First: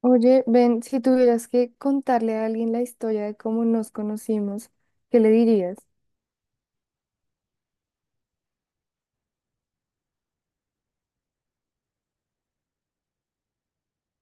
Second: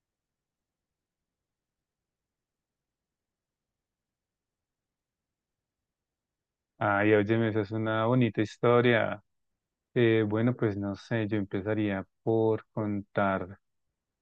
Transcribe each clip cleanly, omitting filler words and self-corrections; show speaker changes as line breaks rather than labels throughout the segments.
Oye, Ben, si tuvieras que contarle a alguien la historia de cómo nos conocimos, ¿qué le dirías?
Ay, óyeme, esa es una bonita historia. Bueno, pues no sé, yo empezaría por contar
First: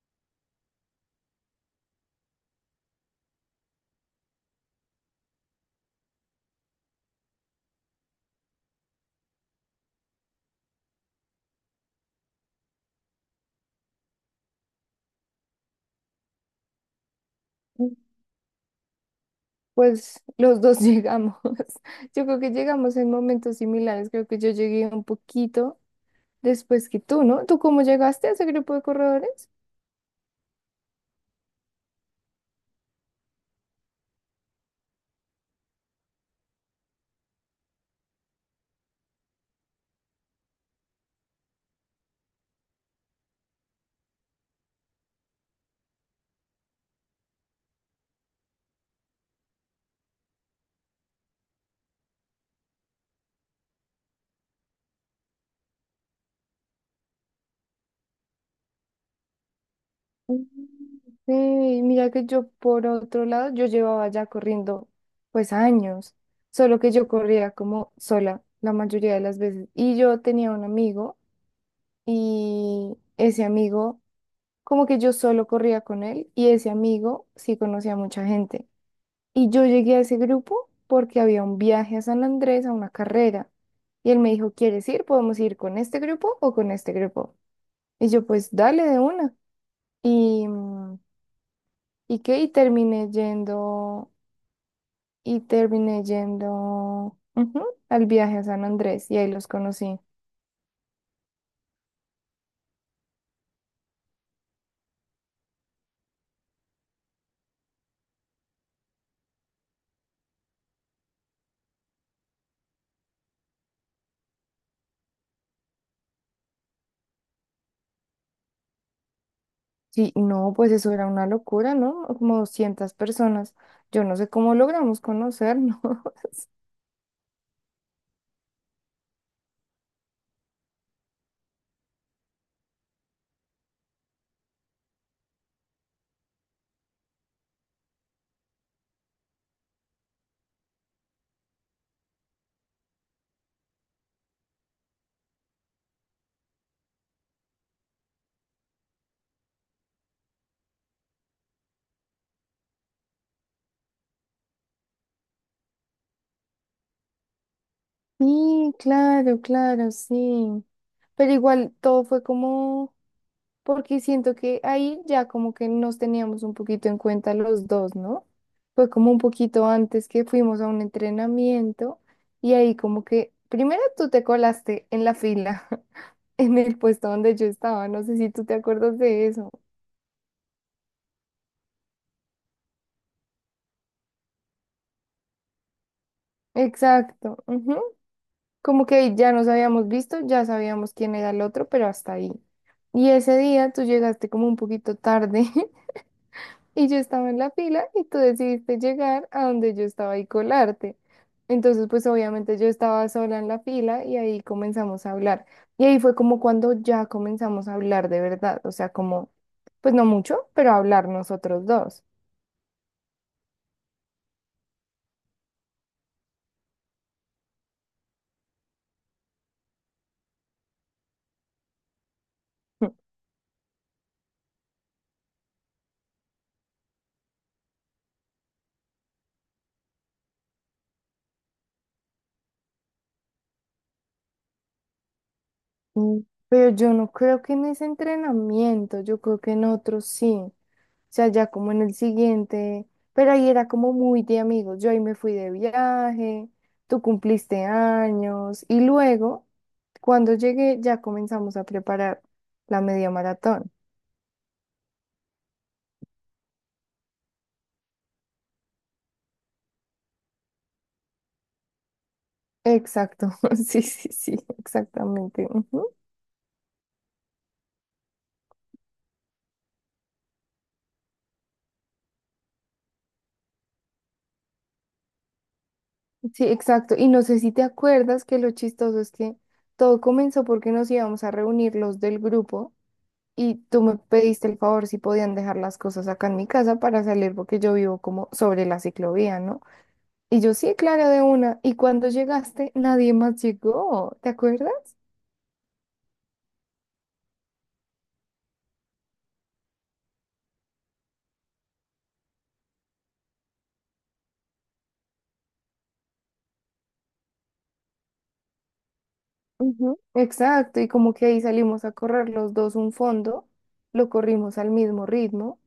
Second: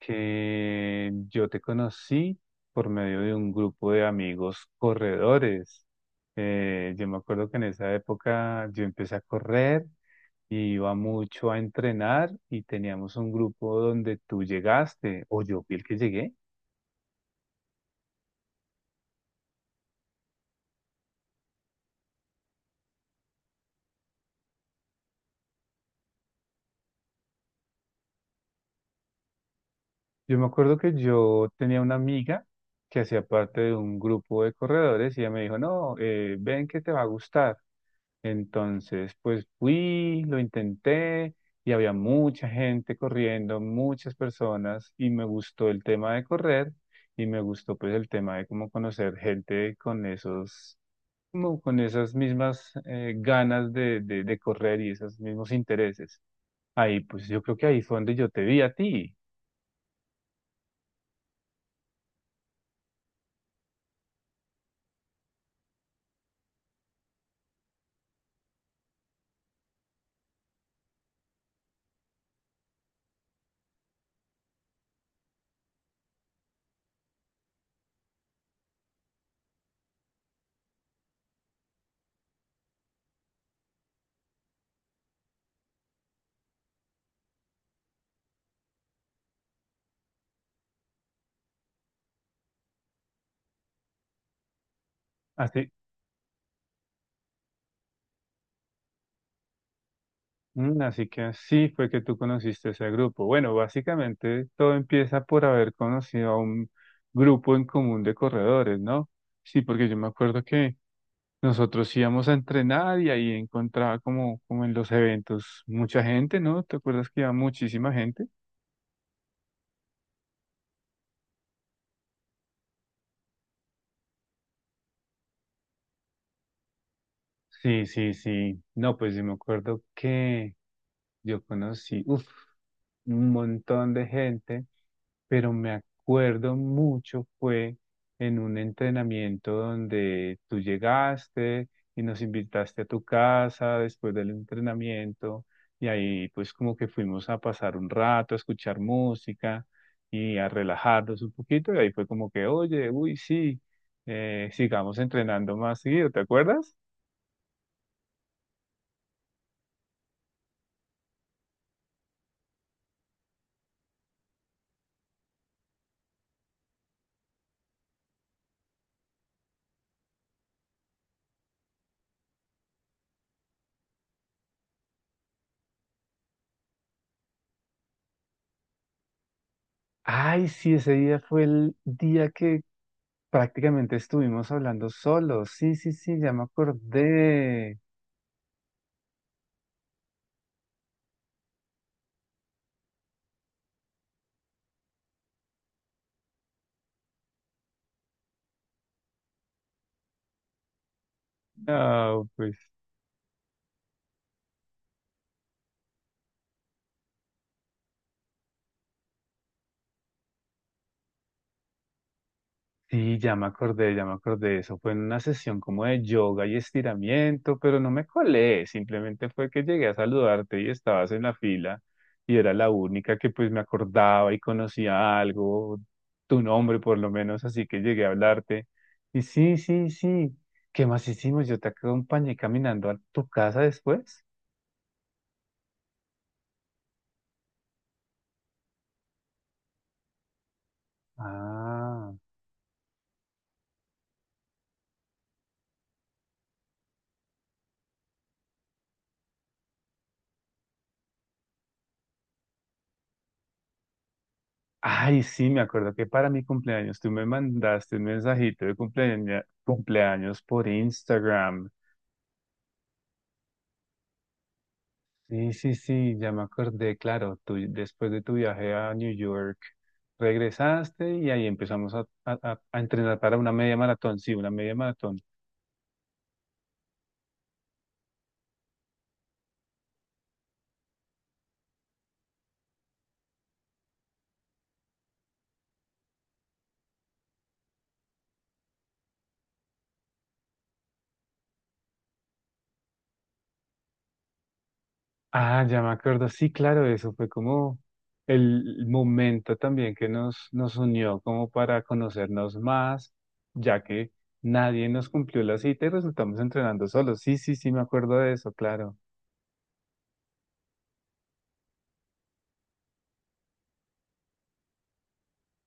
que yo te conocí por medio de un grupo de amigos corredores. Yo me acuerdo que en esa época yo empecé a correr y iba mucho a entrenar y teníamos un grupo donde tú llegaste, o yo fui el que llegué.
Mm, Pues los dos llegamos. Yo creo que llegamos en momentos similares. Creo que yo llegué un poquito después que tú, ¿no? ¿Tú cómo llegaste a ese grupo de corredores?
Yo me acuerdo que yo tenía una amiga que hacía parte de un grupo de corredores y ella me dijo, no, ven que te va a gustar. Entonces, pues fui, lo intenté y había mucha gente corriendo, muchas personas y me gustó el tema de correr y me gustó pues el tema de cómo conocer gente con esos, como con esas mismas ganas de, de correr y esos mismos intereses. Ahí, pues yo creo que ahí fue donde yo te vi a ti.
Mm. Sí, mira que yo por otro lado, yo llevaba ya corriendo pues años, solo que yo corría como sola la mayoría de las veces. Y yo tenía un amigo y ese amigo, como que yo solo corría con él y ese amigo sí conocía a mucha gente. Y yo llegué a ese grupo porque había un viaje a San Andrés a una carrera. Y él me dijo, ¿quieres ir? ¿Podemos ir con este grupo o con este grupo? Y yo pues dale de una. Y... mm, ¿Y qué? Y terminé yendo ujú, al viaje a San Andrés y ahí los conocí.
Mm, así que así fue que tú conociste ese grupo. Bueno, básicamente todo empieza por haber conocido a un grupo en común de corredores, ¿no? Sí, porque yo me acuerdo que nosotros íbamos a entrenar y ahí encontraba como, como en los eventos mucha gente, ¿no? ¿Te acuerdas que iba muchísima gente?
Sí, no, pues eso era una locura, ¿no? Como 200 personas. Yo no sé cómo logramos conocernos.
Sí, sí, sí. No, pues yo me acuerdo que yo conocí, uf, un montón de gente, pero me acuerdo mucho fue en un entrenamiento donde tú llegaste y nos invitaste a tu casa después del entrenamiento y ahí pues como que fuimos a pasar un rato, a escuchar música y a relajarnos un poquito y ahí fue como que, oye, uy, sí, sigamos entrenando más seguido, ¿te acuerdas?
Sí, claro, claro, sí. Pero igual todo fue como, porque siento que ahí ya como que nos teníamos un poquito en cuenta los dos, ¿no? Fue como un poquito antes que fuimos a un entrenamiento y ahí como que, primero tú te colaste en la fila en el puesto donde yo estaba. No sé si tú te acuerdas de eso.
Ay, sí, ese día fue el día que prácticamente estuvimos hablando solos. Sí, sí, sí, ya me
Exacto. Ujú.
acordé.
Como que ya nos habíamos visto, ya sabíamos quién era el otro, pero hasta ahí. Y ese día tú llegaste como un poquito tarde y yo estaba en la fila y tú decidiste llegar a donde yo estaba y colarte. Entonces, pues
Ah, pues.
obviamente yo estaba sola en la fila y ahí comenzamos a hablar. Y ahí fue como cuando ya comenzamos a hablar de verdad, o sea, como, pues no mucho, pero hablar nosotros dos.
Sí, ya me acordé, ya me acordé. Eso fue en una sesión como de yoga y estiramiento, pero no me colé. Simplemente fue que llegué a saludarte y estabas en la fila y era la única que pues me acordaba y conocía algo, tu nombre por lo menos, así que llegué a hablarte. Y sí, sí, sí. ¿Qué más hicimos? Yo te acompañé caminando a tu casa después.
Mm, pero yo no creo que en ese entrenamiento, yo creo que en otros sí. O sea, ya como en el
Ah.
siguiente, pero ahí era como muy de amigos. Yo ahí me fui de viaje, tú cumpliste años y luego, cuando llegué, ya comenzamos a preparar la media maratón.
Ay, sí, me acuerdo que para mi cumpleaños tú me mandaste un mensajito de cumpleaños por Instagram.
Exacto, sí, sí, sí, exactamente.
Sí, sí,
Ujú.
sí, ya me acordé, claro, tú después de tu viaje a New York regresaste y ahí empezamos a, a entrenar para una media maratón, sí, una media maratón.
Sí, exacto. Y no sé si te acuerdas que lo chistoso es que todo comenzó porque nos íbamos a reunir los del grupo. Y tú me pediste el favor si podían dejar las cosas acá en mi casa para salir porque yo vivo como sobre la ciclovía, ¿no? Y yo sí, claro, de una. Y cuando llegaste, nadie más llegó, ¿te acuerdas?
Ah, ya me acuerdo, sí, claro, eso fue como el momento también que nos, nos unió como para conocernos más, ya que nadie nos cumplió la cita y resultamos entrenando solos. Sí, sí, sí, me acuerdo de eso, claro.
Ujú. Exacto, y como que ahí salimos a correr los dos un fondo, lo corrimos al mismo ritmo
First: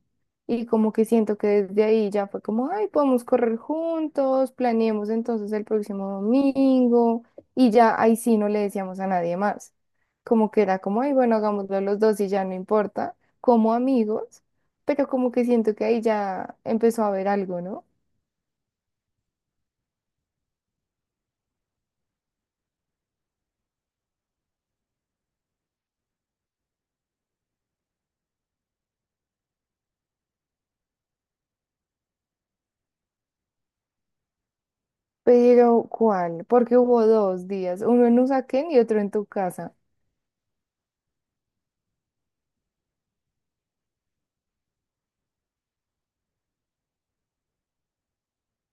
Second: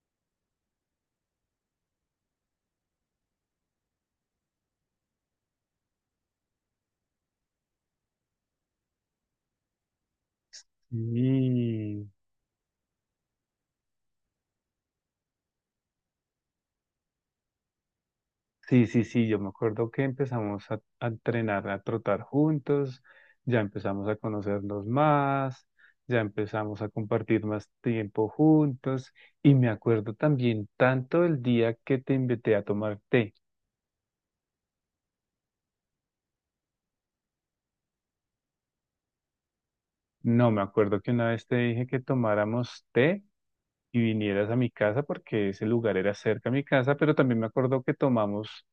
y como que siento que desde ahí ya fue como, ay, podemos correr juntos, planeemos entonces el próximo domingo y ya ahí sí no le decíamos a nadie más, como que era como, ay, bueno, hagámoslo los
Sí.
dos y ya no importa, como amigos, pero como que siento que ahí ya empezó a haber algo, ¿no?
Sí, sí, sí, yo me acuerdo que empezamos a entrenar, a trotar juntos, ya empezamos a conocernos más, ya empezamos a compartir más tiempo juntos y me acuerdo también tanto el día que te invité a tomar té.
Pero, ¿cuál? Porque hubo dos días, uno en Usaquén y otro en tu casa.
No, me acuerdo que una vez te dije que tomáramos té y vinieras a mi casa porque ese lugar era cerca a mi casa, pero también me acuerdo que tomamos,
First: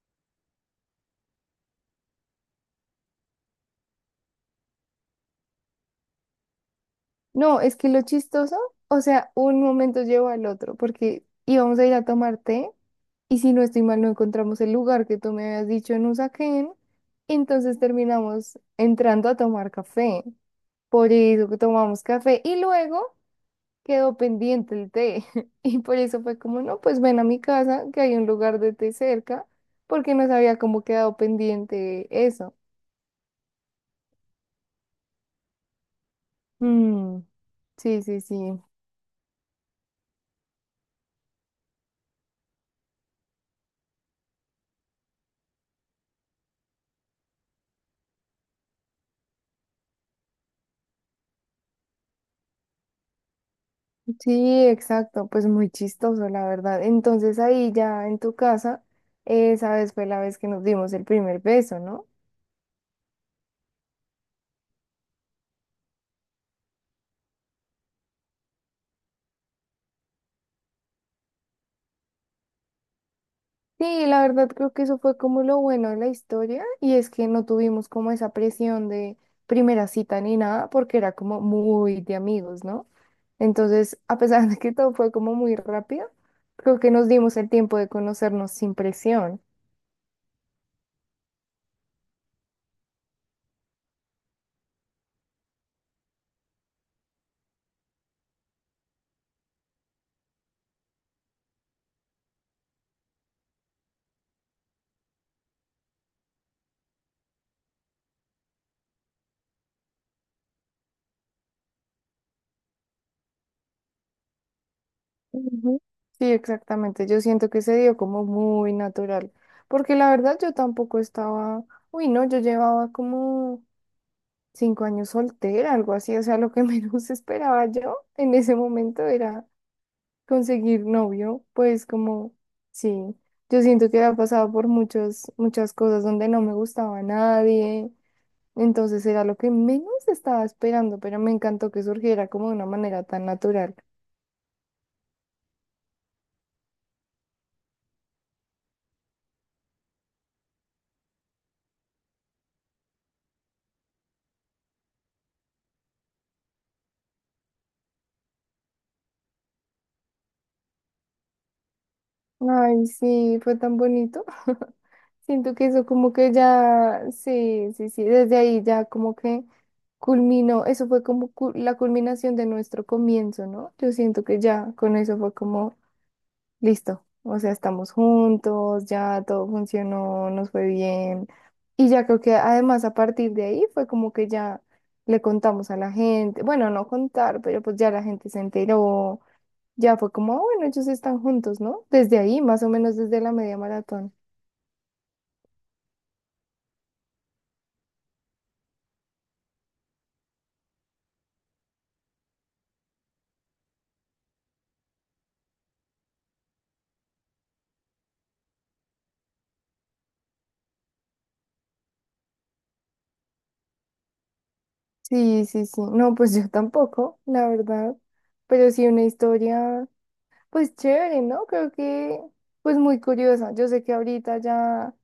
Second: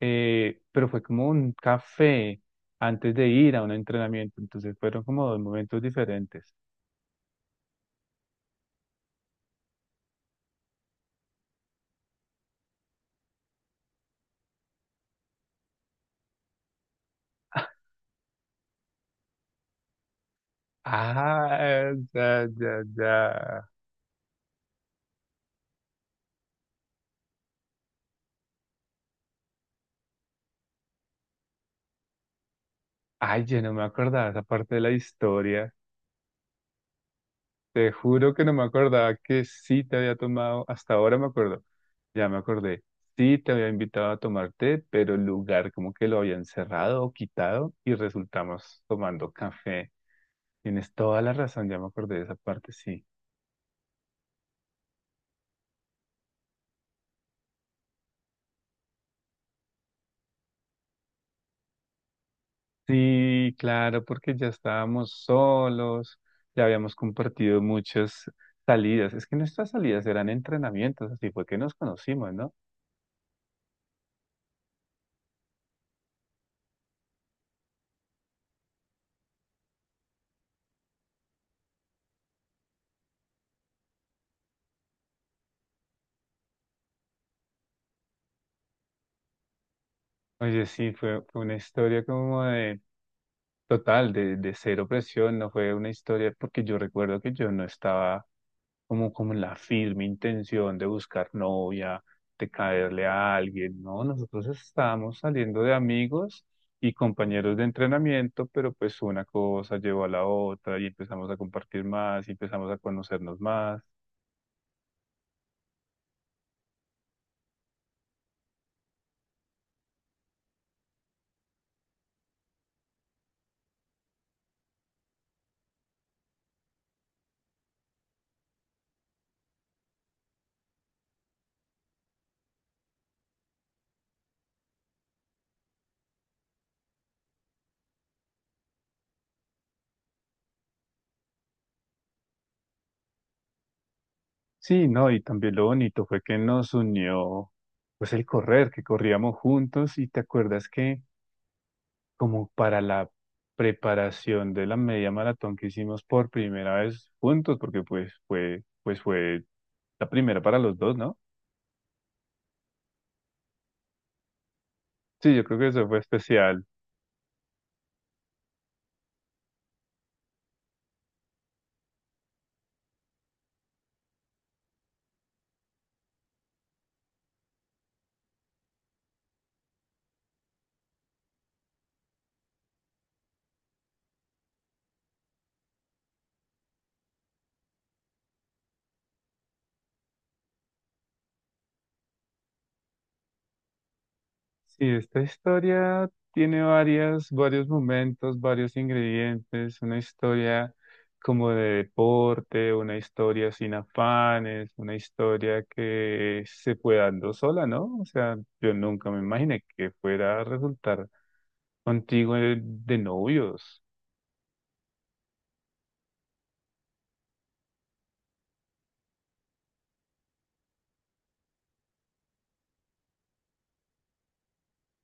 pero fue como un café antes de ir a un entrenamiento, entonces fueron como dos momentos diferentes.
No, es que lo chistoso, o sea, un momento llevó al otro, porque íbamos a ir a tomar té y si no estoy mal no encontramos el lugar que tú me habías dicho en Usaquén, entonces terminamos entrando a tomar café. Por eso
Ah,
que tomamos café
ya,
y
ya,
luego
ya.
quedó pendiente el té. Y por eso fue como, no, pues ven a mi casa, que hay un lugar de té cerca, porque nos había como quedado pendiente eso.
Ay, ya no me acordaba esa parte de la historia.
Mm,
Te
sí, sí,
juro que no me
sí.
acordaba que sí te había tomado, hasta ahora me acuerdo, ya me acordé, sí te había invitado a tomarte, pero el lugar como que lo habían cerrado o quitado y resultamos tomando café. Tienes toda la razón, ya me acordé de esa parte, sí.
Sí, exacto, pues muy chistoso, la verdad. Entonces ahí ya en tu casa, esa vez fue la vez que nos dimos el primer beso, ¿no?
Sí, claro, porque ya estábamos solos, ya habíamos compartido muchas salidas. Es que nuestras salidas eran entrenamientos, así fue que nos conocimos, ¿no?
Sí, la verdad creo que eso fue como lo bueno de la historia y es que no tuvimos como esa presión de primera cita ni nada porque era como muy de amigos, ¿no? Entonces, a pesar de que todo fue como muy rápido, creo que nos dimos el tiempo de conocernos sin presión.
Oye, sí, fue una historia como de total, de cero presión, no fue una historia, porque yo recuerdo que yo no estaba como, como en la firme intención de buscar novia, de caerle a alguien, ¿no? Nosotros estábamos saliendo de amigos y compañeros de entrenamiento, pero pues una cosa llevó a la otra y empezamos a compartir más y empezamos a conocernos más.
Ujú. Sí, exactamente. Yo siento que se dio como muy natural, porque la verdad yo tampoco estaba, uy, no, yo llevaba como 5 años soltera, algo así, o sea, lo que menos esperaba yo en ese momento era conseguir novio, pues como, sí, yo siento que había pasado por muchas cosas donde no me gustaba nadie, entonces era lo que menos estaba esperando, pero me encantó que surgiera como de una manera tan natural.
Sí, no, y también lo bonito fue que nos unió, pues el correr, que corríamos juntos y te acuerdas que como para la preparación de la media maratón que hicimos por primera vez juntos, porque pues fue la primera para los dos, ¿no?
Ay, sí, fue tan bonito.
Sí, yo
Siento
creo
que
que
eso
eso fue
como que
especial.
ya, sí, sí, sí, desde ahí ya como que culminó, eso fue como la culminación de nuestro comienzo, ¿no? Yo siento que ya con eso fue como, listo, o sea, estamos juntos, ya todo funcionó, nos fue bien. Y ya creo que además a partir de ahí fue como que ya le contamos a la gente, bueno, no contar, pero pues ya la gente se enteró. Ya fue como, "Ah, bueno, ellos están juntos, ¿no? Desde ahí, más o menos desde la media maratón".
Sí, esta historia tiene varias, varios momentos, varios ingredientes, una historia como de deporte, una historia sin afanes, una historia que se fue dando sola, ¿no? O sea, yo nunca me imaginé que fuera a resultar contigo de novios.
Sí, sí, sí. No, pues yo tampoco, la verdad. Pero sí una historia, pues chévere, ¿no? Creo que, pues muy curiosa. Yo sé que ahorita ya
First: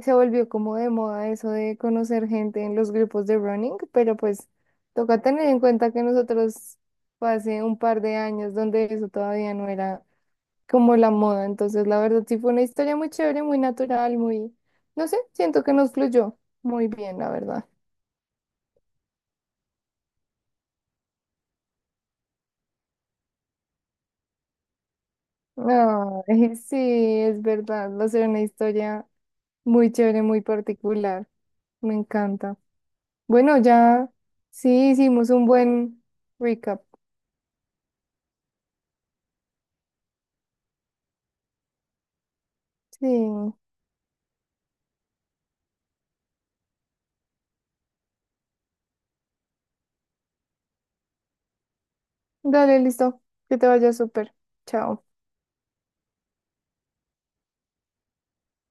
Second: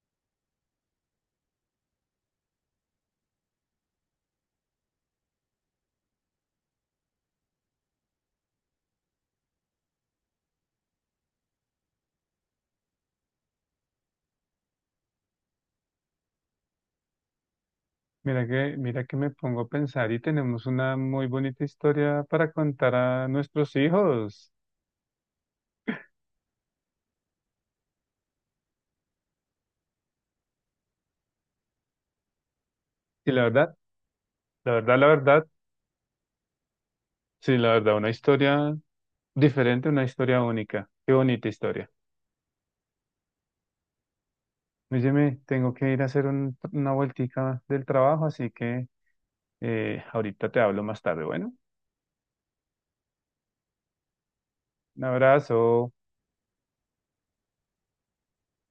se volvió como de moda eso de conocer gente en los grupos de running, pero pues toca tener en cuenta que nosotros fue hace un par de años donde eso todavía no era como la moda. Entonces, la verdad, sí fue una historia muy chévere, muy natural, muy, no sé, siento que nos fluyó muy bien, la verdad.
Mira que me pongo a pensar y tenemos una muy bonita historia para contar a nuestros hijos.
Ay, sí, es verdad, va a ser una historia muy chévere, muy particular. Me encanta.
Y la
Bueno,
verdad,
ya
la
sí
verdad, la
hicimos un
verdad,
buen recap.
sí, la verdad, una historia diferente, una historia única. Qué bonita historia.
Sí,
Oye, tengo que ir a hacer una vueltica del trabajo, así que ahorita te hablo más tarde. Bueno,
dale, listo. Que te vaya súper.
un
Chao.
abrazo.